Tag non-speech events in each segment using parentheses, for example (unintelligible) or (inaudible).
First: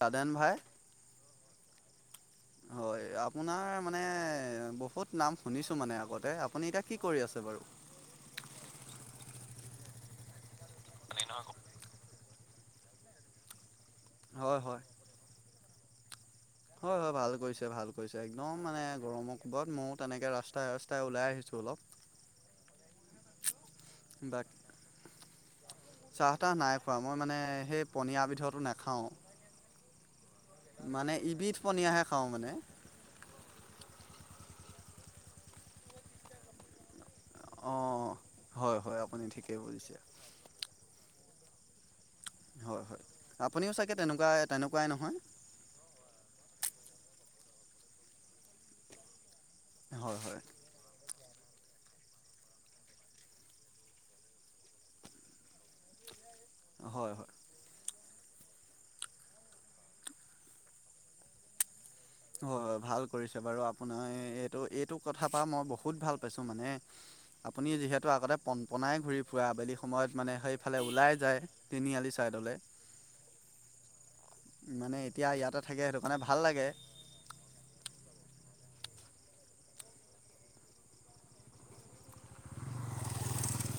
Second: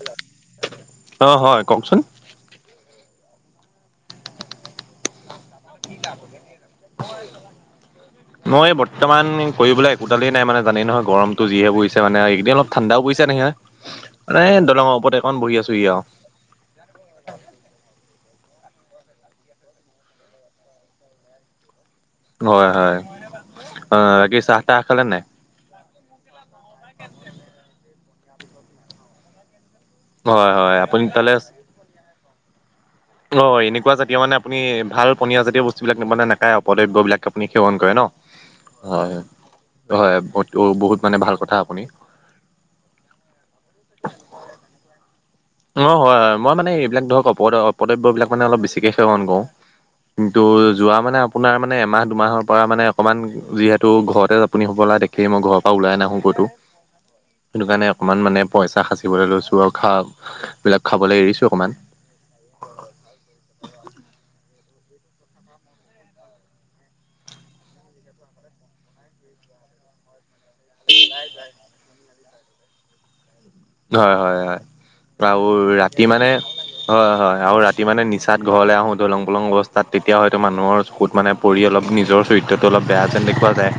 তাদেন ভাই অ হয় কওকচোন হয় আপোনাৰ মানে বহুত নাম শুনিছো মানে আগতে, আপুনি এতিয়া কি কৰি আছে বাৰু? মই বৰ্তমান কৰিবলৈ একোদালেই নাই মানে জানেই নহয় গৰমতো যিহে পৰি ছে মানে এইকেইদিন অলপ ঠাণ্ডাও পৰিছে নেহে মানে হয় হয় দলঙৰ ওপৰতে একণ বহি আছোহি আও হয় হয় ভাল কৰিছে ভাল কৰিছে একদম মানে গৰমৰ কো'বত ময়ো তেনেকৈ ৰাস্তাই ৰাস্তাই ওলাই আহিছো অলপ। হয় হয়, অ বাকী চাহ-তাহ খালে নে নাই? চাহ-তাহ নাই খোৱা মই মানে সেই পনীয়া বিধৰটো নাখাওঁ। হয় হয়। আপুনি মানে তালে ইবিধ পনীয়াহে খাওঁ মানে। অ এনেকুৱা জাতীয় মানে আপুনি ভাল পনীয়া জাতীয় বস্তুবিলাক মানে নেখায় অপদ্ৰব্যবিলাক। আপুনি সেৱন কৰে ন। অঁ হয় আপুনি ঠিকেই বুজিছে হয়, হয় বহুত মানে ভাল কথা আপুনি- হয় হয়, আপুনিও চাগে তেনেকুৱাই তেনেকুৱাই নহয়? অঁ হয় হয়, মই মানে এইবিলাক ধৰক অপদ অপদ্ৰব্যবিলাক মানে অলপ বেছিকে সেৱন কৰোঁ। হয় হয় কিন্তু যোৱা মানে আপ- আপোনাৰ মানে এমাহ দুমাহৰ পৰা মানে অকণমান যিহেতু ঘৰতে আপুনি হ'বলা দেখ- সেই মই ঘৰৰ পৰা ওলাই নাহো ক'তো। হয় হয় হয় সেইটো কাৰণে অকমান মানে পইচা সাচিবলৈ লৈছো আৰু খা বিলাক খাবলে এৰিছো অকমান। অ' ভাল কৰিছে বাৰু আপোনাৰ এইটো এইটো কথা পা মই বহুত ভাল পাইছো মানে। আপুনি যিহেতু আগতে পনপনাই ঘূৰি ফুৰা আবেলি সময়ত মানে সেই- ফালে ওলাই যায় তিনিআলি ছাইডলে। হয় হয় হয়, আৰু ইয়াতে থাকে সেইটো ৰাতি কাৰণে মানে ভাল লাগে হয় হয় আৰু ৰাতি- তি মানে নিচাত ঘৰলে আহোঁ ধলং পলং অৱস্থাত তেতিয়া হয়তো মানুহৰ চকুত মানে পৰি অলপ নিজৰ- চৰিত্ৰটো অলপ বেয়া যেন দেখুৱা যায়।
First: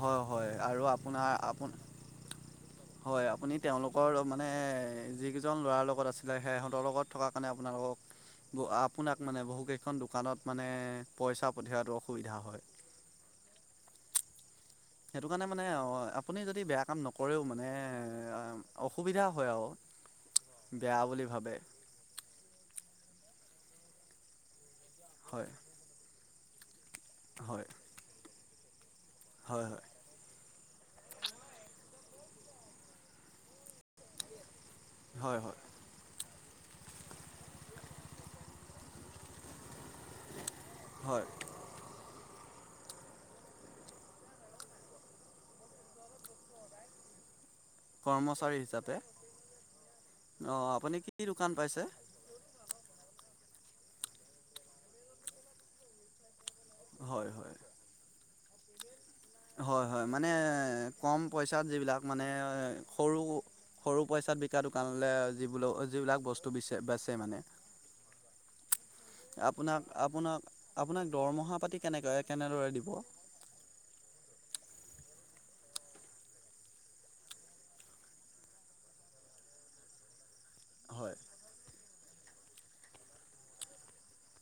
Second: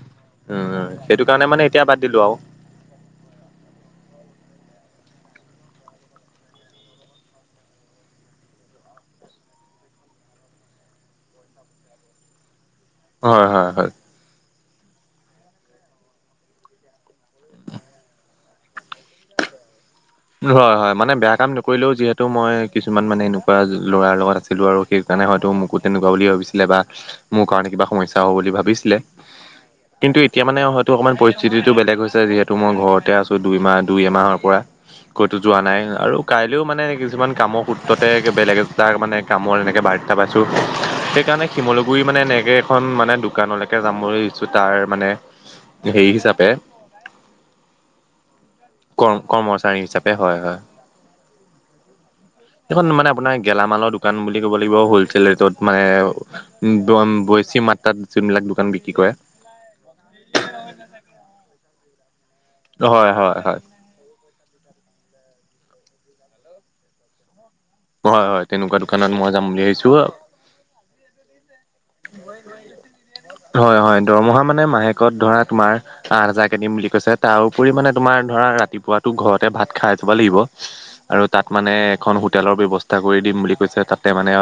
হয় হয়, আৰু উম, সেইটো আপোনাৰ কাৰণে মানে এতিয়া বাদ দিলো আৰু আপোন- হয়, আপুনি তেওঁলোকৰ মানে যিগিজন ল'ৰাৰ লগত আছিলা সেহঁতৰ লগত থকাৰ কাৰণে আপোনালোকক- বৌ আপোনাক মানে বহুকেইখন দোকানত মানে পইচা পঠিওৱাটো অসুবিধা হয়। হয় হয় হয়। সেইটো কাৰণে মানে আপুনি যদি বেয়া কাম নকৰেও মানে অসুবিধা হয় আৰু। (inaudible) হয় হয়, মানে বুলি বেয়া কাম ভাবে নকৰিলেও যিহেতু মই কিছুমান মানে এনেকুৱা ল'ৰাৰ লগত আছিলো আৰু সেই- কানে হয়তো হয় মোকো তেনেকুৱা বুলি ভাবিছিলে, বা মোৰ কাৰণে কিবা সমস্যা হ'ব বুলি ভাবিছিলে। হয় হয়। কিন্তু, এতিয়া মানে হয়তো অকমান পৰিস্থিতিটো বেলেগ হৈছে যিহেতু মই ঘৰতে আছো দুই মাহ দুই এমাহৰ পৰা। কতো হয় হয় হয় যোৱা নাই আৰু- কাইলেও মানে কিছুমান কামৰ সূত্ৰতে বেলেগ একোটা মানে কামৰ এনেকে বাৰ- পাইছো হয় সেইকাৰণে- শিমলোগুৰি মানে এনেকে এখন মানে দোকানলেকে যাম বুলিছো তাৰ মানে- হেৰি হিচাপে- কৰ্মচাৰী হিচাপে, কৰ্ম কৰ্মচাৰী হিচাপে হয় হয়। অঁ আপুনি কি দোকান পাইছে? এইখন মানে আপোনাৰ গেলামালৰ দোকান বুলি ক'ব লাগিব হলচেল ৰেটত মানে- উম তোমাম হয়, হয়, বেছি মাত্ৰাত যোন বিলাক দোকান বিক্ৰী কৰে। হয় হয়, মানে কম পইচাত যিবিলাক মানে হয় হয় সৰু- হয় সৰু পইচাত বিকা দোকানলে যি বোলো যিবিলাক বস্তু বিচে বেচে মানে। হয় হয়, তেনেকুৱা দোকানত মই যাম বুলি আপোনাক ভাবিছোঁ আ। আপোনাক আপোনাক দৰমহা পাতি- কেনেকৈ কেনেদৰে দিব? হয় হয়, দৰমহা মানে মাহেকত ধৰা তোমাৰ- আঠ হাযাৰ কে দিম বুলি কৈছে তাৰ উপৰি মানে তোমাৰ ধৰা ৰাতিপুৱাতো ঘৰতে ভাত খাই যাব লাগিব। হয়, আৰু তাত মানে এখন হোটেলৰ ব্যৱস্থা কৰি দিম বুলি কৈছে তাতে মানে-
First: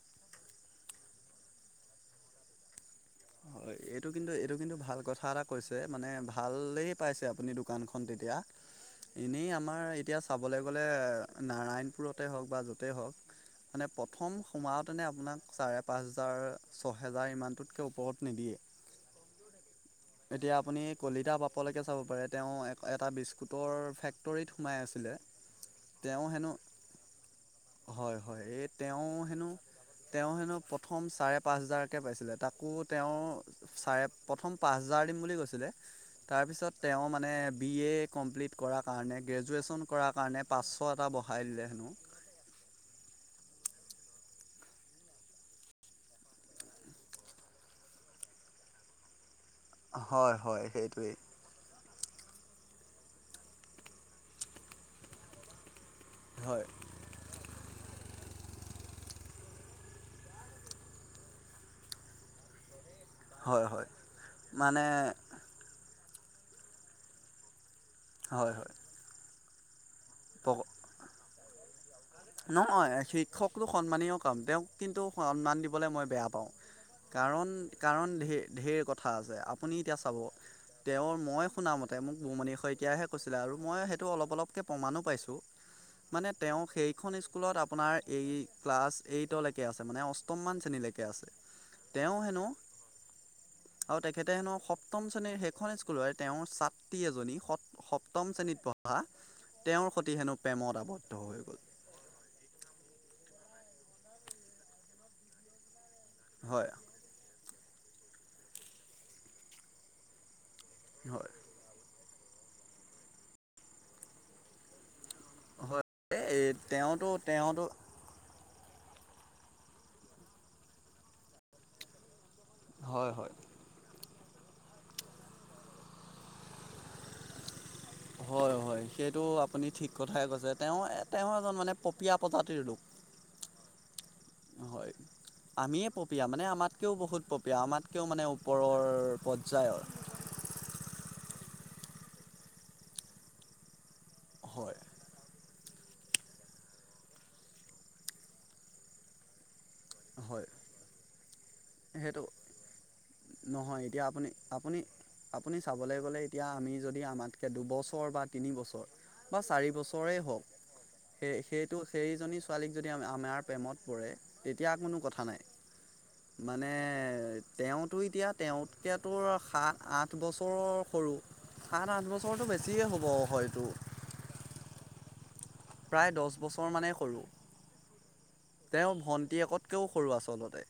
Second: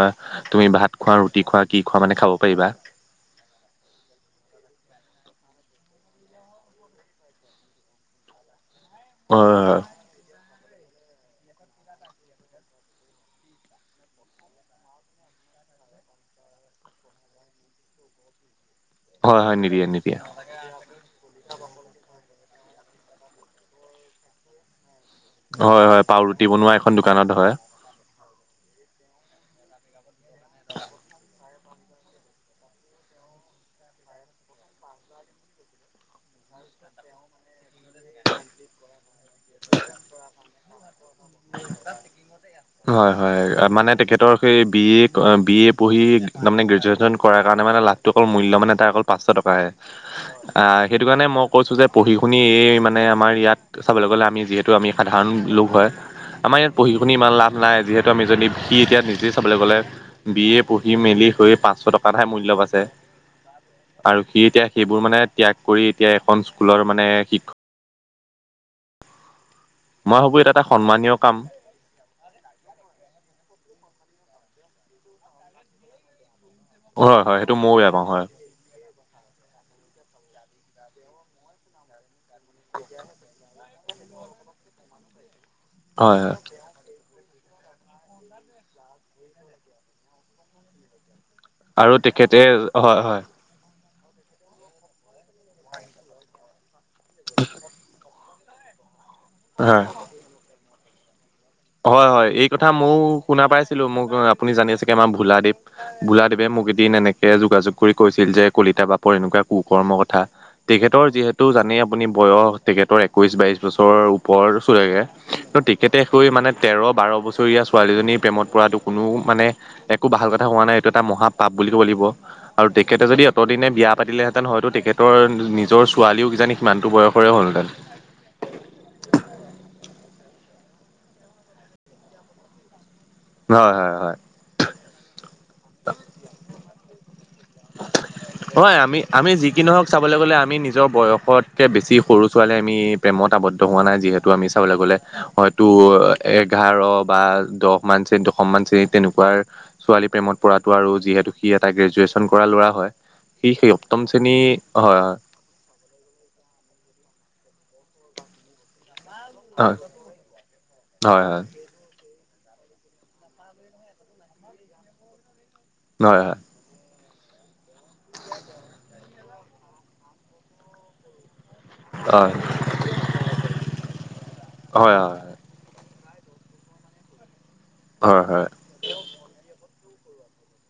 তুমি ভাত খোৱা, ৰুটি খোৱা, কি খোৱা মানে খাব পাৰিবা। হয়, এইটো কিন্তু এইটো কিন্তু ভাল কথা এটা কৈছে মানে ভালেই পাইছে আপুনি দোকানখন তেতিয়া। এনেই হয় আমাৰ এতিয়া চাবলৈ গ'লে নাৰায়ণপুৰতে হওক বা য'তেই হওক মানে প্ৰথম সোমাওঁতেনে আপোনাক চাৰে পাঁচ হেজাৰ ছহেজাৰ ইমানটোত ত ওপৰত নিদিয়ে হয় হয় নিদিয়ে নিদিয়ে এতিয়া আপুনি কলিতা বাপলৈকে চাব পাৰে তেওঁ এটা বিস্কুটৰ ফেক্টৰীত সোমাই আছিলে হয় হয় পাও তেওঁ ৰুটি হেনো বনোৱা এখন দোকানত হয় হয় হয় এই তেওঁ হেনো তেওঁ হেনো প্ৰথম চাৰে পাঁচ হেজাৰকে পাইছিলে তাক মোকো তেওঁ চাৰে প্ৰথম পাঁচ হাজাৰ দিম বুলি কৈছিলে তাৰপিছত তেওঁ মানে বি এ কমপ্লিট কৰাৰ কাৰণে গ্ৰেজুৱেশ্যন কৰাৰ কাৰণে পাঁচশ এটা বঢ়াই দিলে হেনো হয় হয় মানে তেখেতৰ সেই বি এ বি এ পঢ়ি তাৰমানে গ্ৰেজুৱেশ্যন কৰাৰ কাৰণে মানে ত অকল মূল্য মানে তাৰ অকল পাঁচশ টকাহে হয় হয় আহ সেইটো সেইটোৱেই কাৰণে মই কৈছোঁ যে পঢ়ি শুনি এই মানে আমাৰ ইয়াত চাবলৈ গ'লে আমি যিহেতু আমি সাধাৰণ লোক হয় আমাৰ হয় ইয়াত পঢ়ি শুনি ইমান লাভ নাই যিহেতু আমি যদি সি এতিয়া নিজেই চাবলে গ'লে বি এ পঢ়ি মেলি হৈ পাঁচশ টকা এটাহে মূল্য পাইছে হয় হয় আৰু সি এতিয়া সেইবোৰ মানে ত্যাগ কৰি এতিয়া এখন স্কুলৰ মানে শিক্ষক হয় হয় মই ভাবো এটা এটা সন্মানীয় কাম নহয় শিক্ষকটো সন্মানীয় কাম তেওঁক কিন্তু সন্মান দিবলৈ মই বেয়া পাওঁ হয় হয় কাৰণ সেইটো ময়ো বেয়া পাওঁ কাৰণ হয় ধেৰ ধেৰ কথা আছে আপুনি এতিয়া চাব তেওঁৰ মই শুনামতে তেওঁ মোক বুমণি শইকীয়াহে কৈছিলে আৰু মই সেইটো অলপ অলপকৈ প্ৰমাণো পাইছোঁ হয় মানে হয় তেওঁক এইখন স্কুলত আপোনাৰ এই ক্লাছ এইটলৈকে আছে মানে অষ্টমমান শ্ৰেণীলৈকে আছে আৰু তেওঁ তেখেতে হেনো হয় হয় আৰু তেখেতে হেনো সপ্তম শ্ৰেণীৰ সেইখন স্কুলৰে তেওঁৰ ছাত্ৰী এজনী সপ্তম শ্ৰেণীত পঢ়া হয় তেওঁৰ সৈতে হেনো প্ৰেমত আৱদ্ধ হৈ গ'ল হয় হয় এই কথা ময়ো শুনা পাইছিলোঁ মোক আপুনি জানি চাগে আমাৰ ভোলাদেৱ ভোলাদেৱে মোক হয় এদিন এনেকে যোগাযোগ কৰি কৈছিল যে কলিতা বাপৰ এনেকুৱা কু কৰ্ম কথা তেখেতৰ হয় যিহেতু জানেই আপুনি বয়স তেখেতৰ একৈশ বাইশ বছৰৰ পৰ চুৰেগে হয় তেখেতে সেই এই মানে তেৰ তেওঁতো বাৰ বছৰীয়া তেওঁতো ছোৱালীজনী প্ৰেমত পৰাটো কোনো মানে একো ভাল কথা হোৱা নাই এইটো এটা মহাপাপ বুলি ক'ব লাগিব আৰু তেখেতে হয় যদি হয় অতদিনে বিয়া পাতিলেহেঁতেন হয়তো তেখেতৰ নিজৰ ছোৱালীও কিজানি সিমানতো বয়সৰে হ'লহেঁতেন হয় হয় সেইটো আপুনি ঠিক কথাই কৈছে তেওঁ তেওঁ এজন মানে পপিয়া প্ৰজাতিৰ লোক হয় হয় হয় হয় আমিয়ে পপিয়া মানে আমাতকৈও বহুত পপি পপিয়া মাতকৈও মানে ওপৰৰ পৰ্যায়ৰ। ক'বলে গ'লে আমি নিজৰ বয়স বয়সতকে বেছি সৰু ছোৱালী আমি প্ৰেমত আৱদ্ধ হোৱা নাই যিহেতু আমি চাবলে হয় গ'লে হয়। টো এঘাৰ বা দহ মান শ্ৰেণী কিন্তু সমান শ্ৰেণী তেনেকুৱা ছোৱালী প্ৰেমত হয় পৰাটো আৰু যিহেতু সি এটা গ্ৰেজুৱেশ্যন সেইটো কৰা ল'ৰা হয় সি সেই নহয় এতিয়া সপ্তম আপুনি শ্ৰেণী আপুনি হয় হয়। আপুনি চাবলে গ'লে এতিয়া আমি যদি আমাতকৈ দুবছৰ বা তিনিবছৰ বা চাৰি হয় বছৰেই হওক হয় সেই সেই তো সেইজনী ছোৱালীক যদি আমাৰ প্ৰেমত পৰে তেতিয়া কোনো কথা নাই (unintelligible) মানে তেওঁতো এতিয়া তেওঁতকৈাতো আৰু সা আঠ বছৰৰ সৰু, সাত আঠ হয় বছৰটো বেছিয়ে হ'ব হয়টো। হয় হয়। প্ৰায় দছ বছৰমানেই সৰু। হয় হয়। তেওঁ ভণ্টি একতকৈও সৰু আচলতে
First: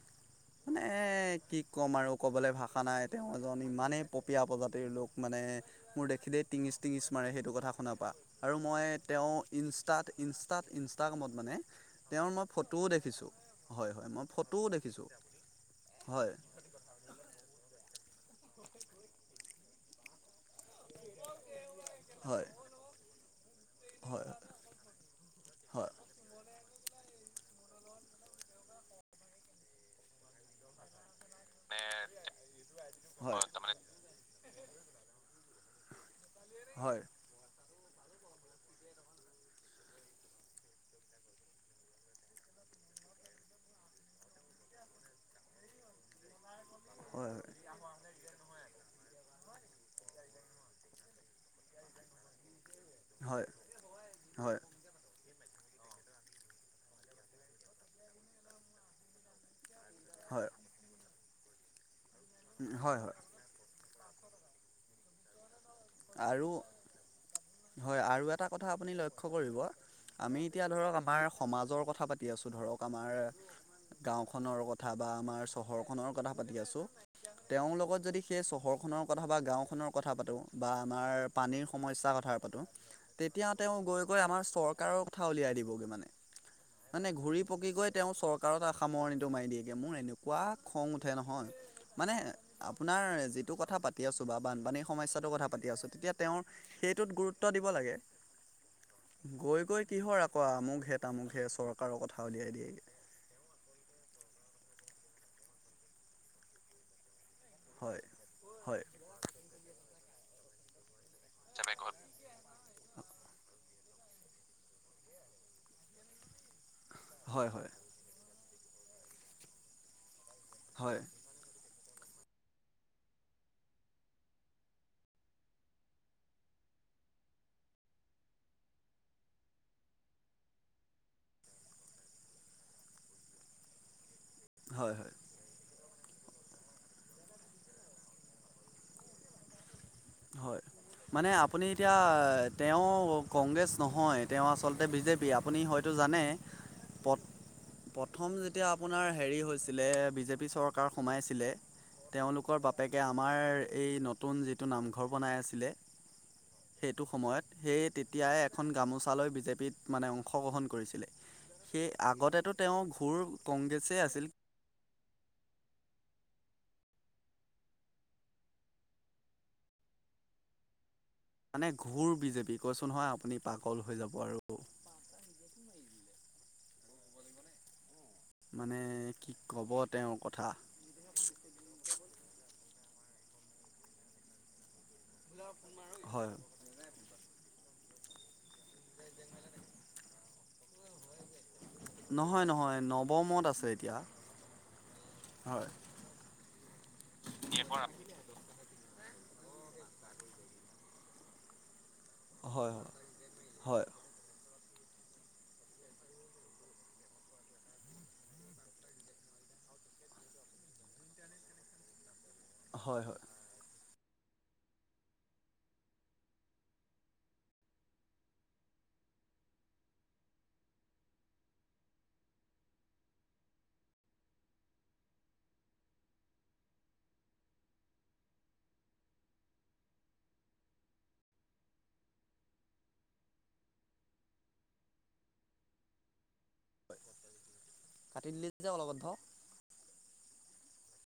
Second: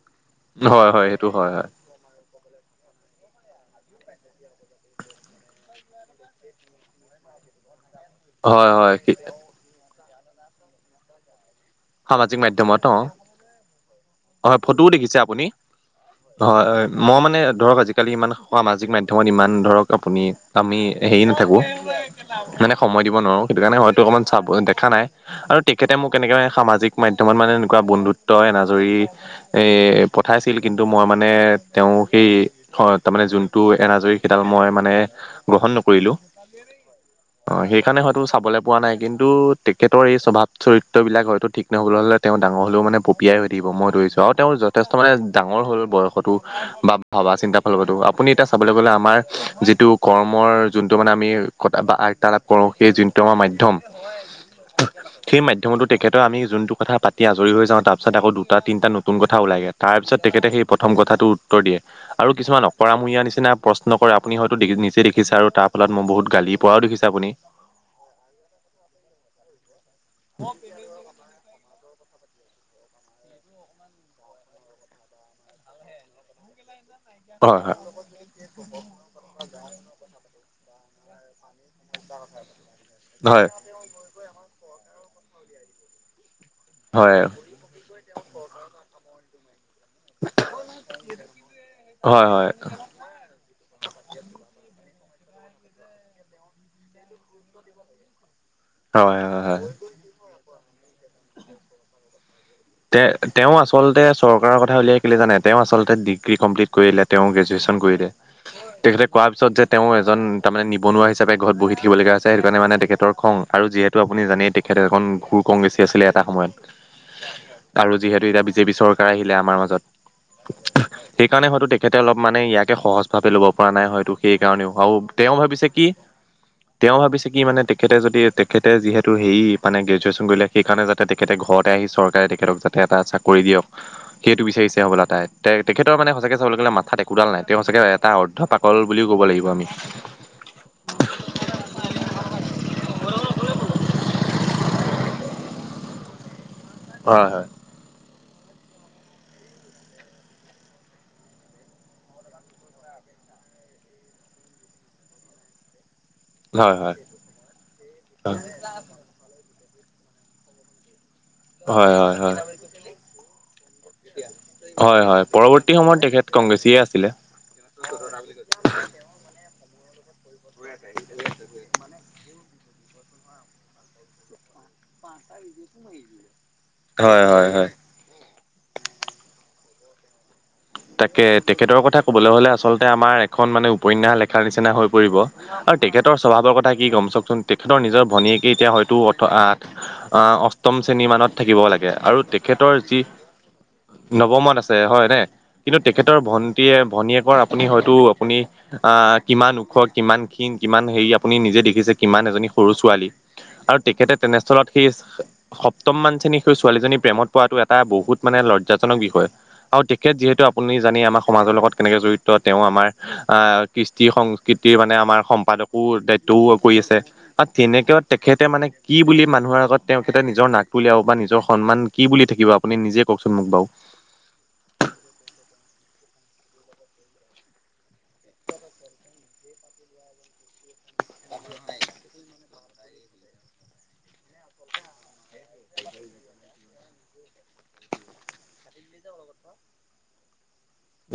হয় মানে হয় এ হয় সেইটো হয় কি ক'ম আৰু, ক'বলৈ ভাষা নাই তেওঁ এজন ইমানেই পপীয়া প্ৰজাতিৰ লোক মানে, মোৰ দেখিলেই টিঙিচ টিঙিচ মাৰে সেইটো কথা শুনা পা। আৰু হয় হয় মই হয় তেওঁ ইনষ্টাত ইনষ্টাত ইনষ্টাগ্ৰামত মানে, তেওঁৰ সামাজিক মই মাধ্যমত ফটোও অ', দেখিছোঁ হয় হয় মই, হয় ফটোও দেখিছে আপুনি, হয় হয়। মই মানে ধৰক আজিকালি ইমান সামাজিক মাধ্যমত ইমান ধৰক আপুনি, আমি হেৰি নাথাকো হয় মানে সময় দিব নোৱাৰো সেইটো কাৰণে হয়তো হয় অকণমান হয় চাব দেখা নাই। আৰু হয়। তেখেতে মোক এনেকে মানে সামাজিক মাধ্যয়মত মানে এনেকুৱা বন্ধুত্ব এনাজৰী, এ পঠাইছিল কিন্তু মই মানে, তেওঁ সেই মানে তাৰ মানে যোনটো তাৰমানে এনাজৰী কেইডাল মই মানে গ্ৰহণ নকৰিলো। হয় (unintelligible) অ', সেইকাৰণে হয়তো চাবলৈ পোৱা নাই কিন্তু তেখেতৰ এই স্বভাৱ চৰিত্ৰ বিলাক হয়তো ঠিক, হ'বলৈ হলে তেওঁ ডাঙৰ হলে মানে পপিয়াই থাকিব মই ধৰিছোঁ, আৰু তেওঁৰ যথেষ্ট মানে ডাঙৰ হ'ল বয়সতো বা ভাবা হয় চিন্তা ফলো আপুনি এতিয়া, চাবলৈ গ'লে আমাৰ যিটো কৰ্মৰ যোনটো মানে আমি কটা বা তাল, কৰো সেই যোনটো আমাৰ হয় মাধ্যম, হয় সেই মাধ্যমতো তেখেতৰ আমি যোনটো কথা পাতি আজৰি হৈ যাওঁ তাৰ পিছত আকৌ দুটা তিনিটা নতুন কথা ওলাই গে। তাৰপিছত তেখেতে হয় সেই প্ৰথম কথাটো উত্তৰ দিয়ে আৰু কিছুমান হয় হয় অকৰামূৰীয়া নিচিনা, প্ৰশ্ন কৰে আপুনি হয়তো দি নিজে দেখিছে আৰু তাৰ ফলত মই বহুত আৰু গালিৰ পৰাও দেখিছে আপুনি, হয় আৰু এটা কথা আপুনি লক্ষ্য কৰিব আমি এতিয়া ধৰক আমাৰ, সমাজৰ কথা পাতি আছোঁ ধৰক আমাৰ, গাঁওখনৰ কথা বা আমাৰ চহৰখনৰ কথা পাতি আছো হয় তেওঁৰ হয় লগত যদি, সেই চহৰখনৰ কথা বা গাঁওখনৰ কথা পাতোঁ বা আমাৰ পানীৰ সমস্যাৰ কথা পাতোঁ, হয় তেতিয়া তেওঁ গৈ গৈ আমাৰ চৰকাৰৰ কথা উলিয়াই দিবগৈ মানে মানে হয় ঘূৰি, পকী গৈ তেওঁ চৰকাৰৰ আ সামৰণিটো মাৰি দিয়ে মোৰ এনে, এনেকুৱা খং উঠে নহয় মানে হয় হয় আ, আপোনাৰ যিটো কথা পাতি আছোঁ বা বানপানীৰ সমস্যাটোৰ কথা পাতি আছোঁ তেতিয়া তেওঁৰ সেইটোত গুৰুত্ব, ত দিব লাগে হয় হয় হয় গৈ গৈ, কিহৰ আকৌ আমুকহে তামুকহে চৰকাৰৰ কথা উলিয়াই দিয়েগে। তেওঁ আচলতে চৰকাৰৰ কথা উলিয়াই কেিলে জানে তেওঁ আচলতে ডিগ্ৰী কমপ্লিট কৰিলে তেওঁ গ্ৰেজুৱেশচন, কৰি হয় হয় তেখেতে কোৱাৰ পিছত যে তেওঁ এজন তাৰমানে নিবনুৱা হিচাপে ঘৰত হয় বহি থাকিব লগীয়া হৈছে। সেইটো কাৰণে মানে তেখেতৰ খং আৰু যিহেতু আপুনি জানেই তেখেত এখন ঘুৰ কংগ্ৰেছী আছিলে এটা সময়ত। হয় হয়। আৰু যিহেতু এতিয়া বিজেপি চৰকাৰ আহিলে আমাৰ মাজত। হয়। সেইকাৰণে হয়তো তেখেতে অলপ মানে ইয়াকে সহজ ভাৱে ল'ব পৰা নাই! হয়তো, সেই কাৰণেও আৰু তেওঁ ভাবিছে কি! তেওঁ ভাবিছে কি মানে তেখেতে যদি তেখেতে যিহেতু হেৰি মানে গ্ৰেজুৱেশচন কৰিলে। সেইকাৰণে যাতে তেখেতে ঘৰতে আহি চৰকাৰে তেখেতক যাতে এটা চাকৰি দিয়ক, সেইটো বিচাৰিছে হয় হ'বলা হয় তাই! তে তেখেতৰ মানে সঁচাকে চাবলে গ'লে মাথাত একোডাল নাই! তেওঁ সঁচাকে এটা অৰ্ধ পাকল বুলিও ক'ব লাগিব আমি! হয়। মানে আপুনি এতিয়া তেওঁ কংগ্ৰেছ নহয় তেওঁ আচলতে বিজেপি আপুনি হয়তো জানে। (unintelligible) প্ৰথম যেতিয়া আপোনাৰ হেৰি হৈছিলে বিজেপি চৰকাৰ সোমাইছিলে। তেওঁলোকৰ বাপেকে আমাৰ এই ন নতুন যিটো নামঘৰ বনাই আছিলে, হয় হয় সেইটো সময়ত সেই হয় তেতিয়াই এখন! গামোচালৈ বিজেপিত মানে অংশগ্ৰহণ কৰিছিলে। সেই হয় হয় হয় হয় আগতেতো তেওঁৰ ঘোৰ কংগ্ৰেছে আছিল। হয় হয় পৰৱৰ্তী সময়ত তেখেত কংগ্ৰেছিয়ে আছিলে। একো স্বৰ নাই (unintelligible) মানে ঘুৰ বিজেপি কৈছো নহয় আপুনি পাগল হৈ যাব আৰু! (unintelligible) হয় হয় হয়। মানে কি ক'ব তেওঁৰ কথা! তাকে, তেখেতৰ কথা কবলৈ হ'লে আচলতে আমাৰ এখন মানে উপন্যাস লেখাৰ নিচিনা হৈ! পৰিব, আৰু তেখেতৰ হয় স্বভাৱৰ কথা কি ক'ম! চাওকচোন তেখেতৰ নিজৰ ভনীয়েকে এতিয়া হয়! তু অৰ্ৎ আঠ অ আ স্তম শ্ৰেণী মানত থাকিব লাগে আৰু নহয় নহয় তেখেতৰ যি নৱমত আছে এতিয়া নৱমত আছে হয়নে? হয় কিন্তু তেখেতৰ ভণ্টীয়ে ভনীয়েকৰ আপুনি হয়তো আপুনি! আহ কিমান ওখ কিমান ক্ষীণ কিমান হেৰি আপুনি নিজে দেখিছে। কিমান এজনী সৰু হয় হয় ছোৱালী আৰু হয় তেখেতে তেনেস্থলত সেই! সপ্তম মান শ্ৰেনী সেই ছোৱালীজনীৰ প্ৰেমত পৱাটো এটা বহুত মানে লজ্জাজনক বিষয়! আৰু তেখেত যিহেতু আপুনি জানেই আমাৰ সমাজৰ লগত কেনেকে জড়িত! তেওঁ আমাৰ হয় হয় আহ কৃষ্টি সংস্কৃতিৰ মানে আমাৰ সম্পাদকো দায়িত্বও কৰি আছে। আৰু তেনেক তেখেতে মানে কি বুলি মানুহৰ আগত তেখেতে নিজৰ নাকটো উলিয়াব বা নিজৰ সন্মান! কি বুলি থাকিব আপুনি নিজে কওকচোন মোক বাউ! কাটি দিলে যে অলগধ।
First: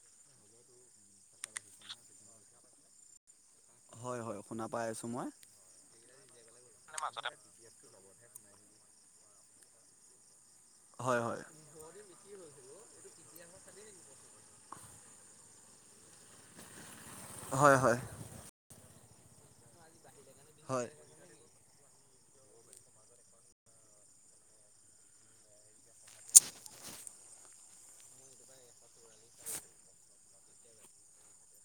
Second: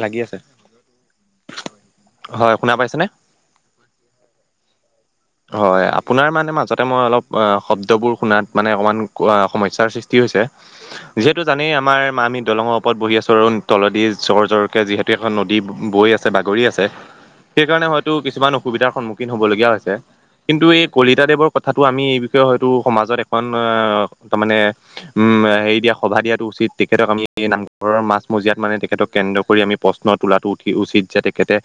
লাগি আছে। হয় শুনা পাইছেনে? হয় হয় শুনা পাই আছোঁ মই। হয়, আপোনাৰ মানে মাজতে মই অলপ শব্দবোৰ শুনাত মানে অকমান সমস্যাৰ সৃষ্টি! কি হৈছে, হয় হয় হয় যিহেতু জানেই আমাৰ মা আমি দলঙৰ ওপৰত বহি আছো আৰু তেলদি জ্বৰ জ্বৰকে যিহেতু! গোটেইখন নদী বৈ আছে বাগৰি আছে সেইকাৰণে হয় হয়তো কিছুমান! অসুবিধাৰ সন্মুখীন হবলগীয়া হৈছে। কিন্তু এই হয় কলি! পীতাদেৱৰ কথাটো আমি এই বিষয়ে হয়তো সমাজত এখন তাৰমানে উম হেৰি দিয়া! সভা দিয়াটো উচিত তেখেতক আমি এই নাম! ঘৰৰ মাজ মজিয়াত মানে তেখেতক কেন্দ্ৰ কৰি আমি প্ৰশ্ন তোলাটো উঠি উচিত যে তেখেতে!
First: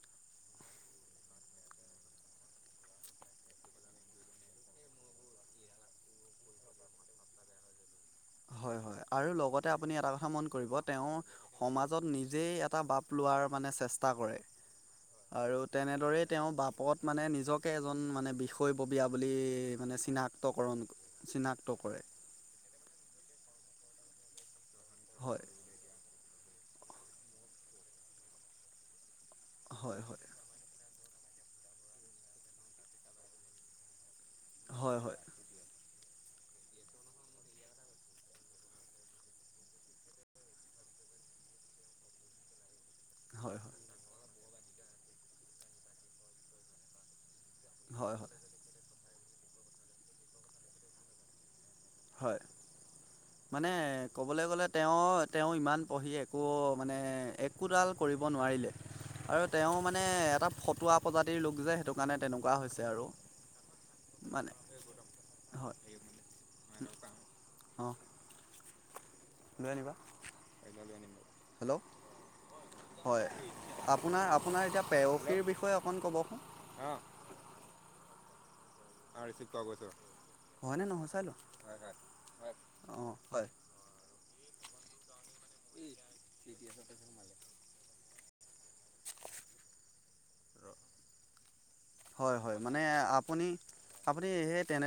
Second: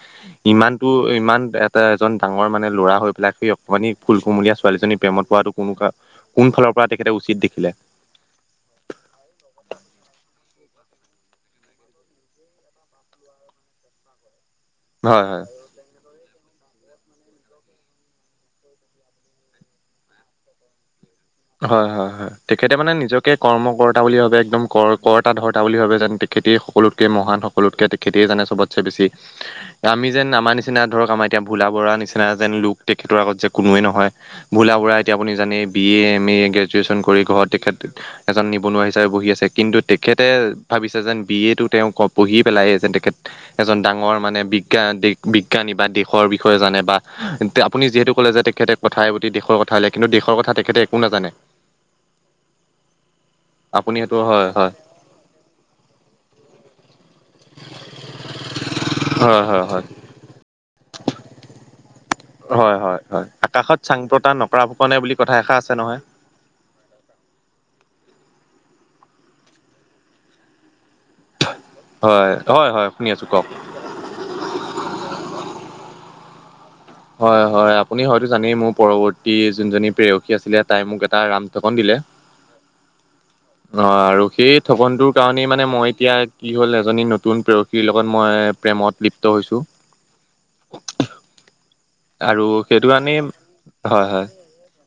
ইমানতো ইমান এটা এজন ডাঙৰ মানে লৰা হৈ পেলাই! সেই অকমানি ফুল কুমলীয়া ছোৱালীজনীৰ প্ৰেমত পৱাটো কোনো কোন ফালৰ পৰা তেখেতে উচিত দেখিলে? হয় হয়! আৰু লগতে আপুনি এটা কথা মন কৰিব তেওঁ, সমাজত নিজেই এটা বাপ লোৱাৰ মানে চেষ্টা কৰে, হয় হয় আৰু তেনেদৰেই তেওঁ বাপত মানে নিজকে এজন মানে বিষয়ববীয়া বুলি মানে চিনাক্তকৰণ! চিনাক্ত হয়, কৰে হয় হয়। তেখেতে মানে নিজকে কৰ্ম-কৰ্তা বুলি ভাৱে। একদম কৰ হয় কৰ্তা-ধৰ্তা বুলি ভাৱে যেন তে খেতেই সকলোতকে মহান, সকলোতকে তেখেতেই জানে চবতচে বেছি। হয় আমি হয় যেন আমাৰ নিচি চিনা ধৰক আমাৰ এতিয়া ভোলা বৰুৱা নিচিনা যেন লোক তেখেতৰ আগত যে কোনোৱেই নহয়। ভোলা বৰুৱা হয় এতিয়া হয় আপুনি জানেই B A, M A graduation কৰি ঘৰত তেখেত এজন নিবনুৱা হিচাপে বহি আছে কিন্তু তেখেতে ভাৱিছে যেন বি এ টো তেওঁ ক পঢ়ি পেলাই যেন তেখেত হয় হয় এজন ডাঙৰ মানে, বিজ্ঞান দে বিজ্ঞানী বা দেশৰ বিষয়ে জানে বা তেওঁ আপুনি যিহেতু হয় হয় ক'লে যে তেখেতে কথাই প্রতি দেশৰ কথা উলিয়াই কিন্তু দেশৰ কথা তেখেতে একো নাজানে। হয়। মানে আপুনি সেইটো ক'বলে হয় গ'লে হয় তেওঁ, তেওঁ ইমান পঢ়ি একো মানে এক্ কোডাল কৰিব নোৱাৰিলে হয় আৰু হয় তেওঁ হয় মানে, এটা ফটুৱা প্ৰজাতিৰ লোক যে সেইটো মানে তেনেকুৱা হয় হৈছে হয় আৰু হয় আকাশত চাং প্ৰতা মানে, নকৰা ফুকনে বুলি কথা এষাৰ আছে হয়। নহয় সেনেকুৱা, অঁহ্। লৈ আনিবা। এটা লৈ আনিম বাৰু। হেল্ল! হয় হয় শুনি হয়। আছো কওক আপোনাৰ, আপোনাৰ এতিয়া প্ৰেয়সীৰ বিষয়ে অকণ ক'বচোন? অঁ। হয়, হয় আপুনি হয়তো জানেই, মোৰ পৰৱৰ্তী যোনজনী প্ৰেয়সী আছিলে তাই হয়নে মোক নহয় এটা চাই লওঁ ৰাম ঠগন দিলে। অঁ, হয়। অঁ আৰু সেই ঠগনটোৰ কাৰণেই মানে মই এতিয়া কি হ'ল? এজনী নত্ তুন প্ৰেয়সীৰ লগত মই প্ৰেমত লিপ্ত হৈছোঁ। হয় আৰু হয় মানে সেইটো কাৰণেই, আপুনি হয় আপুনি হয়। সেই তেনে